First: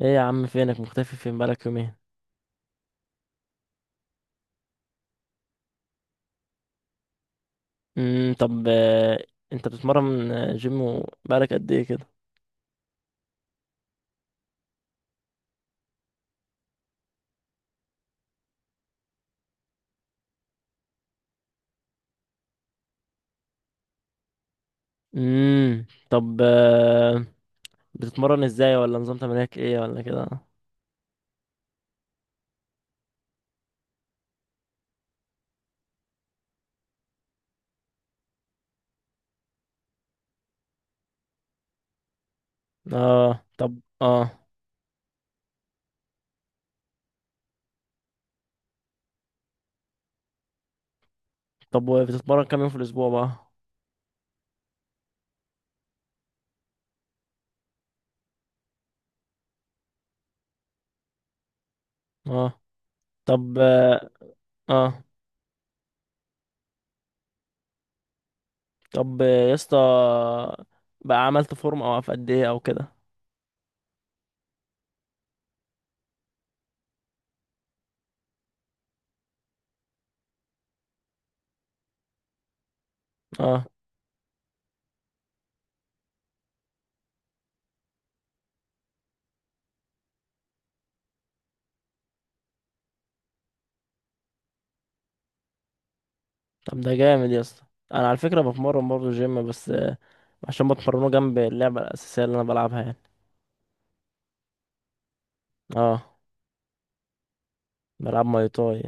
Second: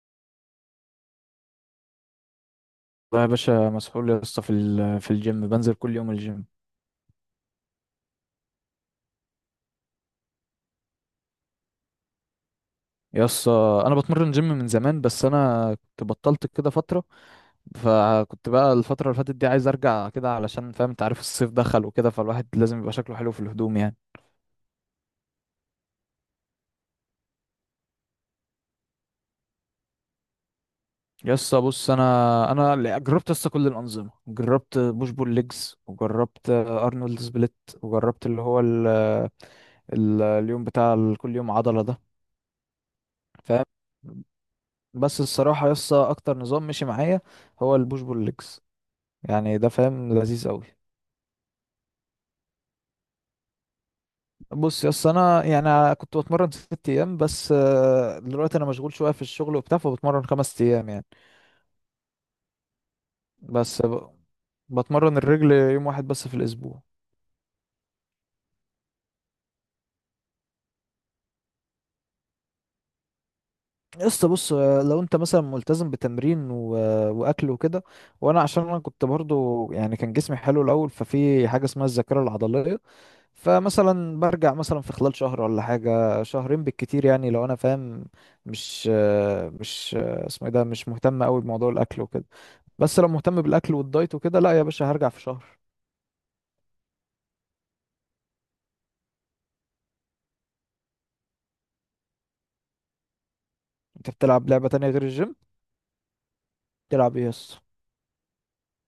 ايه يا عم، فينك مختفي؟ فين بقالك يومين؟ والله يا باشا مسحول يا اسطى، في الجيم، بنزل كل يوم الجيم. طب آه. انت بتتمرن آه، جيم و- بقالك قد ايه كده؟ يا اسطى، انا بتمرن جيم من زمان، بس انا كنت بطلت كده فتره. فكنت بقى الفتره اللي فاتت دي عايز ارجع كده، علشان فاهم، انت عارف الصيف دخل وكده، فالواحد لازم يبقى شكله حلو في الهدوم يعني. طب آه. بتتمرن ازاي؟ ولا نظام تمرينك ايه ولا كده؟ يا اسطى بص، انا جربت يا اسطى كل الانظمه، جربت بوش بول ليجز وجربت ارنولد سبليت. وجربت اللي هو اليوم بتاع كل يوم عضله ده، اه فاهم. طب اه. بس الصراحة يسا، أكتر نظام مشي معايا هو البوش بول ليجز، يعني ده فاهم لذيذ أوي. طب بتتمرن كام يوم في الاسبوع بقى؟ بص يسا، أنا يعني كنت بتمرن 6 أيام، بس دلوقتي أنا مشغول شوية في الشغل وبتاع، فبتمرن 5 أيام يعني. اه طب بس اه. آه، بتمرن الرجل يوم واحد بس في الأسبوع. طب آه، يا اسطى، بقى عملت فورم او في قد ايه او كده؟ يسا بص، لو أنت مثلا ملتزم بتمرين وأكل وكده. وأنا عشان أنا كنت برضو، يعني كان جسمي حلو الأول، ففي حاجة اسمها الذاكرة العضلية. اه فمثلا برجع مثلا في خلال شهر ولا حاجة شهرين بالكتير، يعني لو انا فاهم. مش اسمه ايه ده، مش مهتم قوي بموضوع الاكل وكده. بس لو مهتم بالاكل والدايت وكده، لا يا باشا، هرجع في شهر. طب ده جامد يا اسطى. انا على فكره بتمرن برضه جيم بس عشان بتمرنه جنب اللعبه الاساسيه اللي انا بلعبها يعني. انت بتلعب لعبة تانية غير الجيم؟ اه، بتلعب ايه يس؟ بلعب ماي تاي.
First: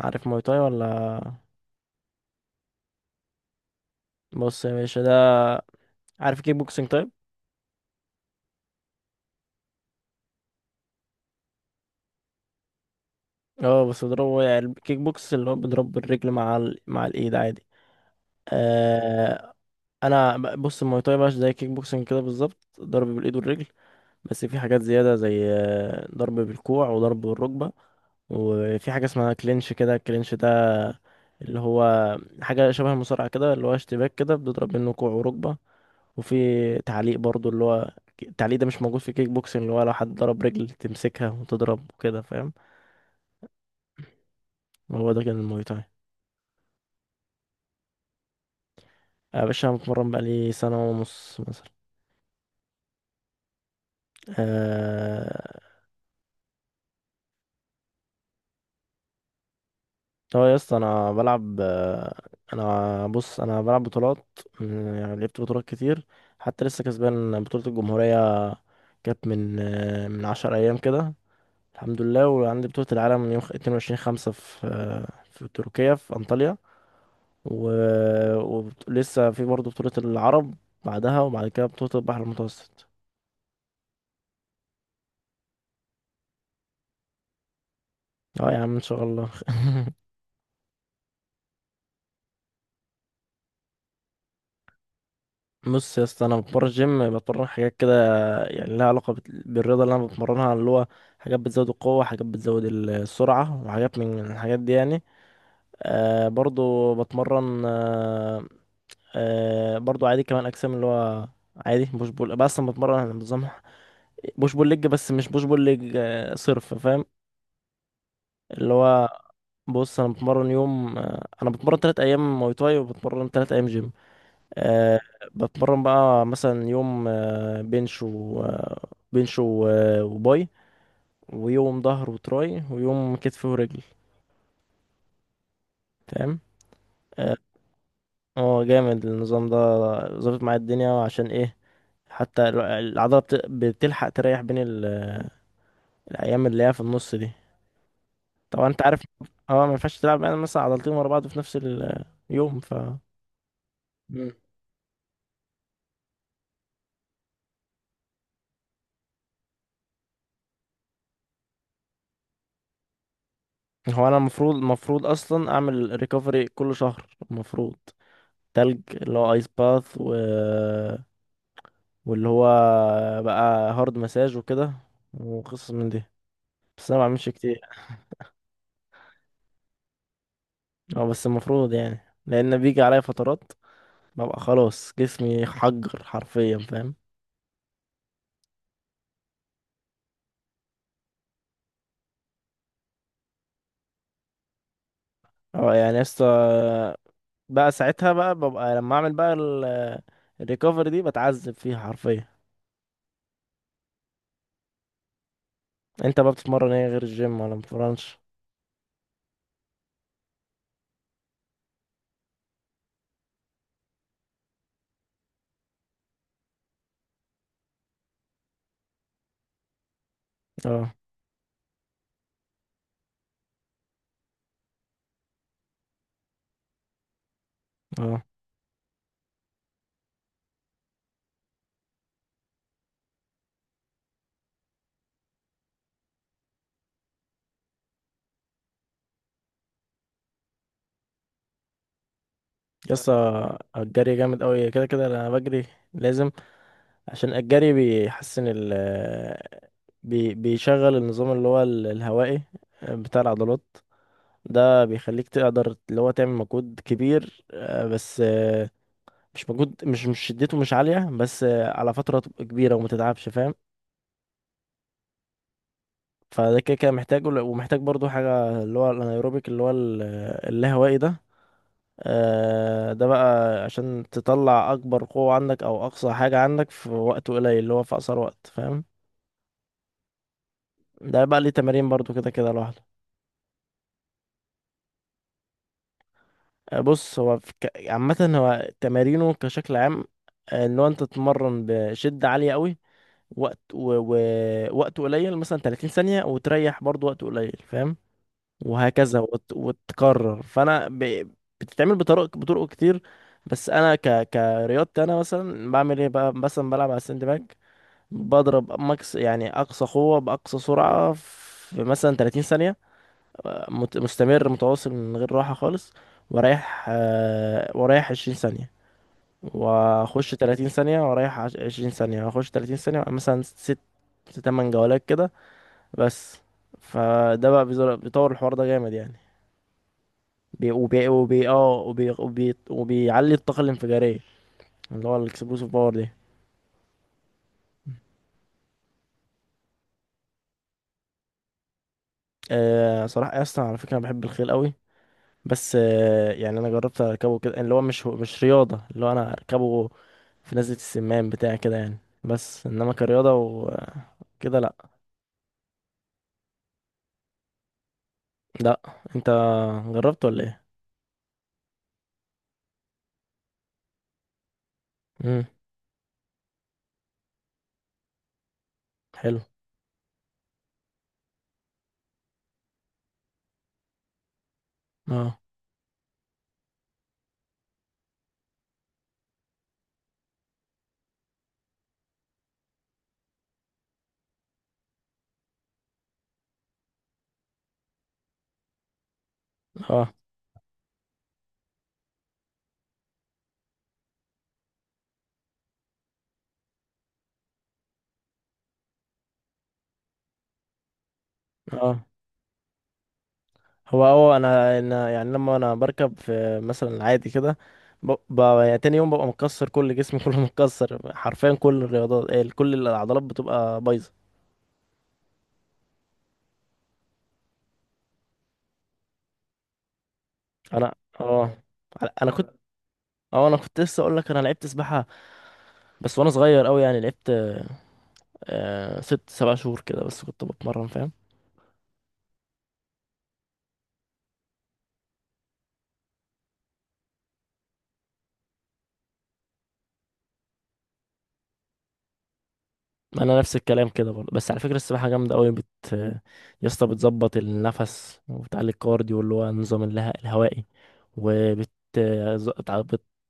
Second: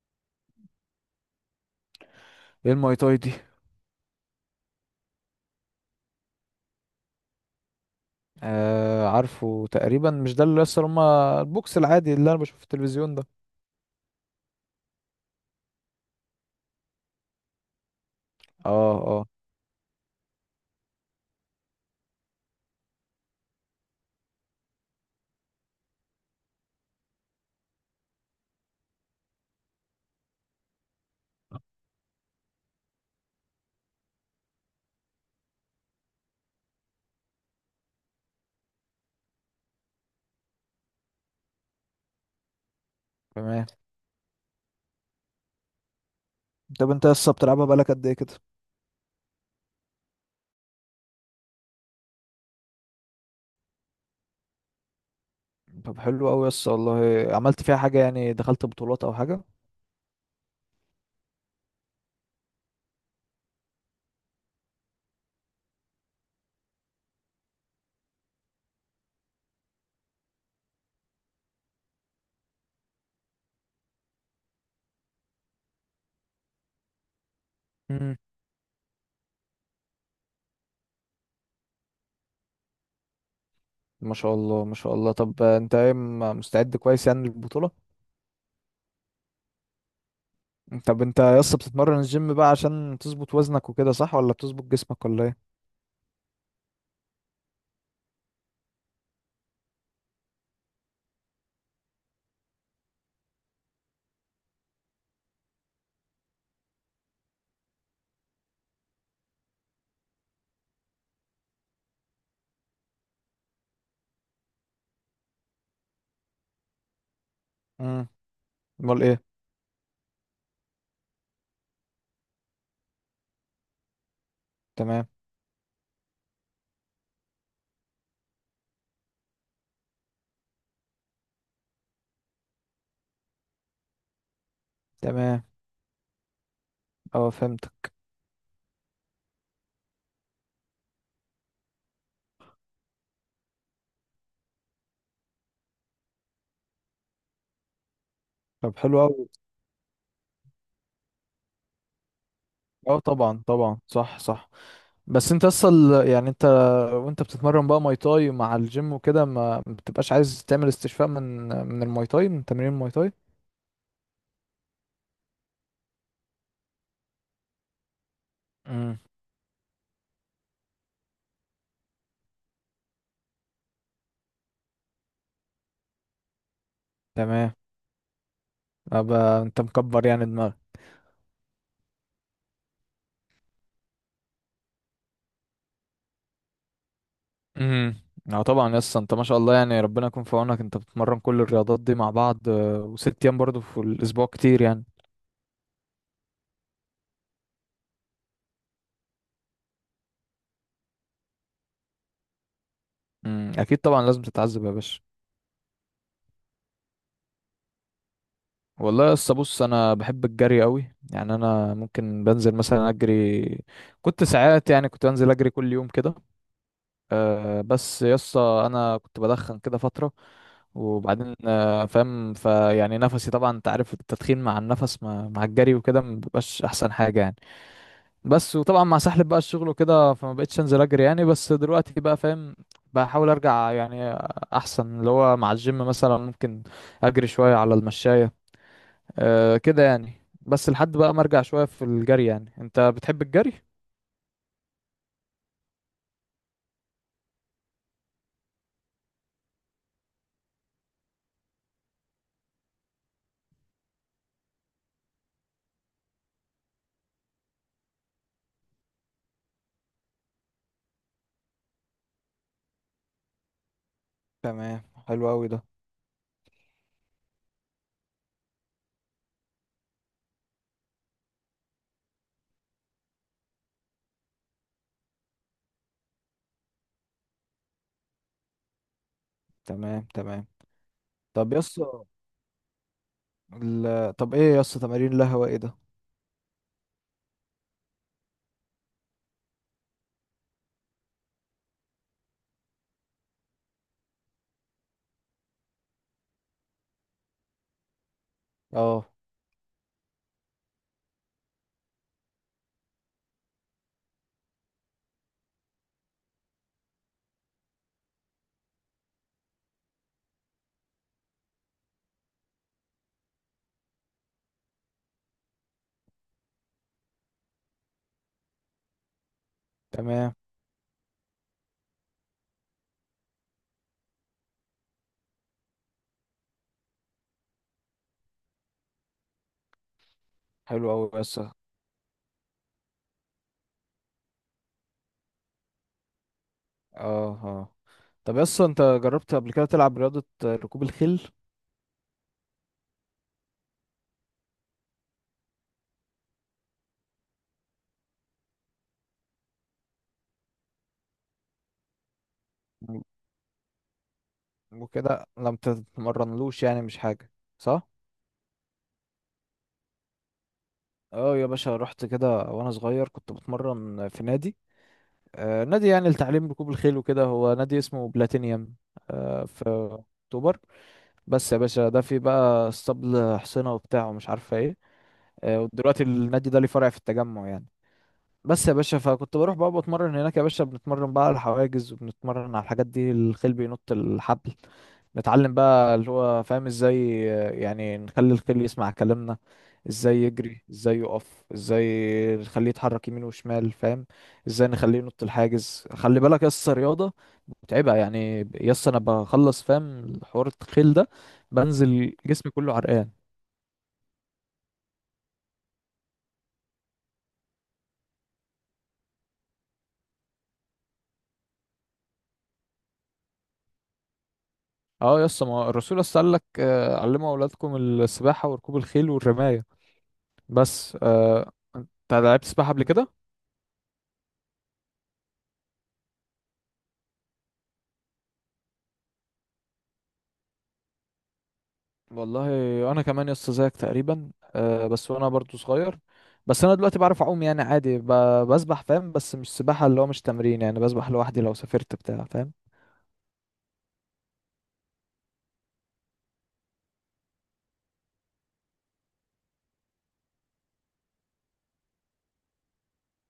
عارف ماي تاي ولا؟ ايه الماي تاي دي؟ بص يا باشا ده، عارف كيك بوكسينج طيب؟ آه، عارفه تقريبا، مش ده اللي يس هما البوكس العادي اللي انا بشوفه في التلفزيون ده؟ اه بس بضربه، يعني الكيك بوكس اللي هو بضرب بالرجل مع مع الايد عادي. اه، اه، آه. بص الماي تاي بقى زي كيك بوكسينج كده بالظبط، ضرب بالايد والرجل. بس في حاجات زياده، زي ضرب بالكوع وضرب بالركبه. وفي حاجه اسمها كلينش كده، الكلينش ده اللي هو حاجه شبه المصارعه كده، اللي هو اشتباك كده بتضرب منه كوع وركبه. وفي تعليق برضو، اللي هو التعليق ده مش موجود في كيك بوكسنج، اللي هو لو حد ضرب رجل تمسكها وتضرب وكده فاهم. تمام. هو ده كان الموي تاي. طب انت يس بتلعبها بقالك قد ايه كده؟ يا باشا أنا بتمرن بقالي سنة ونص مثلا. آه. طب حلو قوي يس، والله عملت فيها حاجة يعني؟ دخلت بطولات او حاجة؟ هو يا اسطى أنا بلعب آه، أنا بص، أنا بلعب بطولات م- يعني لعبت بطولات كتير. حتى لسه كسبان بطولة الجمهورية، كانت من من 10 أيام كده، الحمد لله. وعندي بطولة العالم من يوم 22/5 في في تركيا في أنطاليا. و... ولسه في برضه بطولة العرب بعدها، وبعد كده بطولة البحر المتوسط. ما شاء الله ما شاء الله. طب انت ايه، مستعد كويس يعني للبطولة؟ اه يا عم ان شاء الله. طب انت يا اسطى بتتمرن الجيم بقى عشان تظبط وزنك وكده، صح؟ ولا بتظبط جسمك ولا ايه؟ بص يا اسطى، انا بتمرن جيم، بتمرن حاجات كده يعني لها علاقة بالرياضة اللي انا بتمرنها، اللي هو حاجات بتزود القوة، حاجات بتزود السرعة، وحاجات من الحاجات دي يعني. آه برضو بتمرن آه، آه برضو عادي كمان اجسام، اللي هو عادي بوش بول، بس انا بتمرن على نظام بوش بول ليج. بس مش بوش بول ليج آه صرف فاهم. امم. اللي امال هو، ايه؟ بص انا بتمرن يوم آه، انا بتمرن تلات ايام مواي تاي وبتمرن تلات ايام جيم. أه. تمام، بتمرن بقى مثلا يوم آه، بنش و آه، بنش و- آه، وباي، ويوم ظهر وتراي، ويوم كتف ورجل. تمام. تمام. اه اه. فهمتك. آه، جامد النظام ده. ظابط معايا الدنيا، عشان ايه؟ حتى العضلة بتلحق تريح بين الأيام اللي هي في النص دي. طبعا طب أنت حلو عارف، قوي. اه، ما ينفعش تلعب يعني مثلا عضلتين ورا بعض في نفس اليوم ف... اه طبعا طبعا، صح صح. بس انت اصلا يعني انت، وانت بتتمرن بقى ماي تاي مع الجيم وكده، ما بتبقاش عايز تعمل استشفاء من الماي تاي، من تمرين الماي تاي؟ هو انا المفروض، اصلا اعمل ريكفري كل شهر المفروض. تلج امم. اللي هو ايس باث واللي هو بقى هارد مساج وكده، وقصص من دي، بس انا ما بعملش تمام، كتير. ابقى انت مكبر يعني دماغك. اه بس المفروض يعني، لان بيجي عليا فترات ببقى خلاص جسمي حجر حرفيا فاهم. امم. اه طبعا يس، انت ما شاء الله يعني، ربنا يكون في عونك. انت بتتمرن كل الرياضات دي مع بعض، وست ايام برضه في الاسبوع، كتير يعني. اه يعني يا اسطى، بقى ساعتها بقى ببقى لما اعمل بقى الريكفري دي بتعذب فيها حرفيا. امم، اكيد طبعا، لازم تتعذب يا باشا. انت بقى بتتمرن ايه غير الجيم ولا مبتتمرنش؟ والله يس، بص انا بحب الجري قوي يعني. انا ممكن بنزل مثلا اجري. كنت ساعات يعني، كنت بنزل اجري كل يوم كده. بس يس، انا كنت بدخن كده فترة. اه وبعدين فاهم، فيعني نفسي طبعا انت عارف، التدخين مع النفس مع الجري وكده مبيبقاش احسن حاجة يعني. اه. بس وطبعا، مع سحلب بقى الشغل وكده، فما بقتش انزل اجري يعني. بس دلوقتي بقى فاهم، بحاول ارجع يعني. احسن اللي هو مع الجيم مثلا، ممكن اجري شوية على المشاية، أه كده يعني. بس لحد بقى ما ارجع شوية في الجري يعني. انت بتحب الجري؟ يسطا الجري جامد قوي، كده كده انا بجري، لازم. عشان الجري بيحسن ال بي بيشغل النظام اللي هو الهوائي، آه، بتاع العضلات. ده بيخليك تقدر اللي هو تعمل مجهود كبير، آه، بس آه، مش مجهود، مش شدته مش عالية، بس آه، على فترة تبقى كبيرة وما تتعبش فاهم. تمام. حلو قوي ده. فده كده كده محتاجه، ومحتاج برضو حاجة اللي هو الانايروبيك اللي هو اللاهوائي ده. آه، ده بقى عشان تطلع اكبر قوة عندك او اقصى حاجة عندك في وقت قليل، اللي هو في اقصر وقت فاهم. تمام، تمام. ده بقى ليه طب يس تمارين برضو كده كده لوحده. طب ايه يس، تمارين القهوة ايه ده؟ آه، بص هو في عامة هو تمارينه كشكل عام، آه، ان هو انت تتمرن بشدة عالية قوي، وقت و... و... وقت قليل، مثلا 30 ثانية، وتريح برضو وقت قليل فاهم، اه، وهكذا وتكرر. بتتعمل بطرق، بطرق كتير. بس انا كرياضتي انا مثلا بعمل ايه بقى؟ مثلا بلعب على الساند باج، بضرب ماكس، يعني اقصى قوة باقصى سرعة في مثلا 30 ثانية، مستمر متواصل من غير راحة خالص. ورايح ورايح 20 ثانية، واخش تمام. 30 ثانية، ورايح 20 ثانية، واخش 30 ثانية، مثلا ست تمن جولات كده بس. فده بقى بيطور الحوار ده جامد يعني. بي حلو وبي قوي يس، وبي اه. اه وبي وبي وبيعلي الطاقة الانفجارية، اللي هو الاكسبلوسيف باور دي. اه. طب يس، انت جربت قبل كده تلعب رياضة ركوب الخيل؟ آه، صراحة اصلا على فكرة، أنا بحب الخيل قوي. بس آه، يعني انا جربت اركبه كده، اللي هو مش رياضه، اللي هو انا اركبه في نزله السمان بتاع كده يعني. بس انما كرياضه وكده، لا. وكده، لما تتمرنلوش يعني مش حاجة، صح؟ لا. انت جربت ولا ايه؟ اه يا باشا، رحت كده وانا صغير، كنت بتمرن في نادي. امم. آه نادي، يعني لتعليم ركوب الخيل وكده. هو نادي اسمه بلاتينيوم. حلو. آه، في اكتوبر. بس يا باشا ده فيه بقى اسطبل حصينة وبتاع، ومش عارفة ايه. اه آه، ودلوقتي النادي ده ليه فرع في التجمع يعني. بس يا باشا، فكنت بروح بقى بتمرن هناك يا باشا. بنتمرن بقى على الحواجز، وبنتمرن على الحاجات دي، الخيل بينط الحبل. نتعلم بقى اللي هو فاهم ازاي، يعني نخلي الخيل يسمع كلامنا. اه ازاي يجري، ازاي يقف، ازاي نخليه يتحرك يمين وشمال، فاهم. ازاي نخليه ينط الحاجز. خلي بالك يس، رياضة متعبة يعني يس. انا بخلص فاهم حوار الخيل ده، اه. بنزل جسمي كله عرقان. هو اه، انا يعني لما انا بركب في مثلا عادي كده، يعني تاني يوم ببقى مكسر كل جسمي كله متكسر حرفيا، كل الرياضات إيه، كل العضلات بتبقى بايظه. اه يس، ما الرسول يس قال لك علموا اولادكم السباحة وركوب الخيل والرماية. انا بس اه، انت انا لعبت كنت سباحة قبل كده؟ اه انا كنت لسه اقول لك انا لعبت سباحه. بس وانا صغير قوي، يعني لعبت 6 7 شهور كده، بس كنت بتمرن فاهم. والله انا كمان يا اسطى زيك تقريبا، أه. بس وانا برضو صغير. بس انا دلوقتي بعرف اعوم يعني، عادي بسبح فاهم. بس مش سباحه، اللي هو مش تمرين يعني، بسبح لوحدي لو سافرت بتاع، فاهم. انا نفس الكلام كده برضه. بس على فكره، السباحه جامده قوي بت يا اسطى بتظبط النفس، وبتعلي الكارديو اللي هو النظام الهوائي، وبت ز- تع-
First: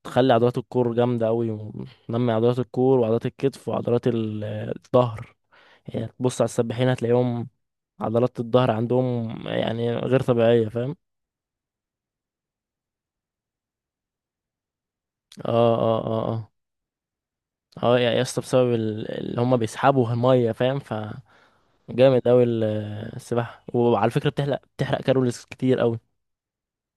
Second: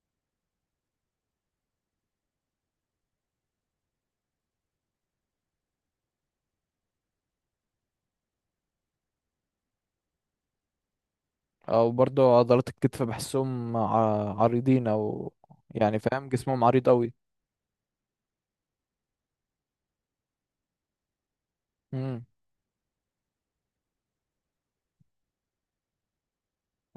بتخلي عضلات الكور جامده قوي، وتنمي عضلات الكور وعضلات الكتف وعضلات الظهر. يعني تبص على السباحين هتلاقيهم عضلات الظهر عندهم يعني غير طبيعيه فاهم. او برضو عضلات الكتف بحسهم عريضين او. اه يعني اه اه. فاهم، آه. جسمهم عريض قوي. اه يا اسطى، بسبب اللي هم بيسحبوا الميه فاهم، فجامد امم اوي السباحه. وعلى فكره بتحرق، بتحرق كالوريز كتير اوي.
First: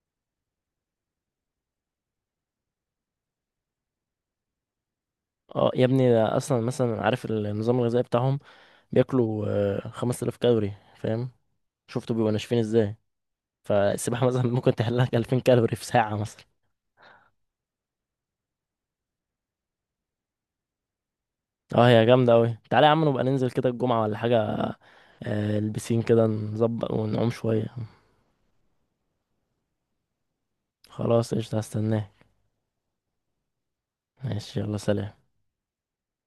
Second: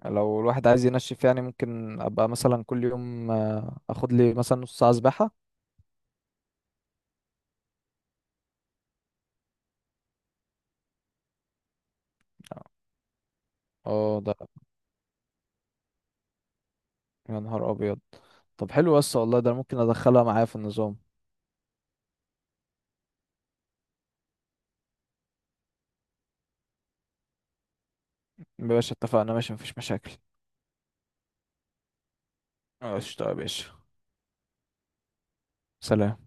لو الواحد عايز ينشف يعني، ممكن ابقى مثلا كل يوم اخد لي مثلا نص ساعه سباحه. اه يا ابني، ده اصلا مثلا عارف النظام الغذائي بتاعهم؟ بياكلوا 5000 كالوري فاهم، شفتوا بيبقوا ناشفين ازاي. اه فالسباحه ده، مثلا ممكن تحرق لك 2000 كالوري في ساعه مثلا. يا نهار ابيض. طب حلو يا اسطى، والله ده أنا ممكن ادخلها معايا في النظام. اه هي جامده اوي. تعالى يا عم نبقى ننزل كده الجمعه ولا حاجه، آه، البسين كده نظبط ونعوم شويه. يا باشا اتفقنا، ماشي، مفيش مشاكل. خلاص قشطه هستناه. قشطة يا باشا. ماشي يلا سلام. سلام.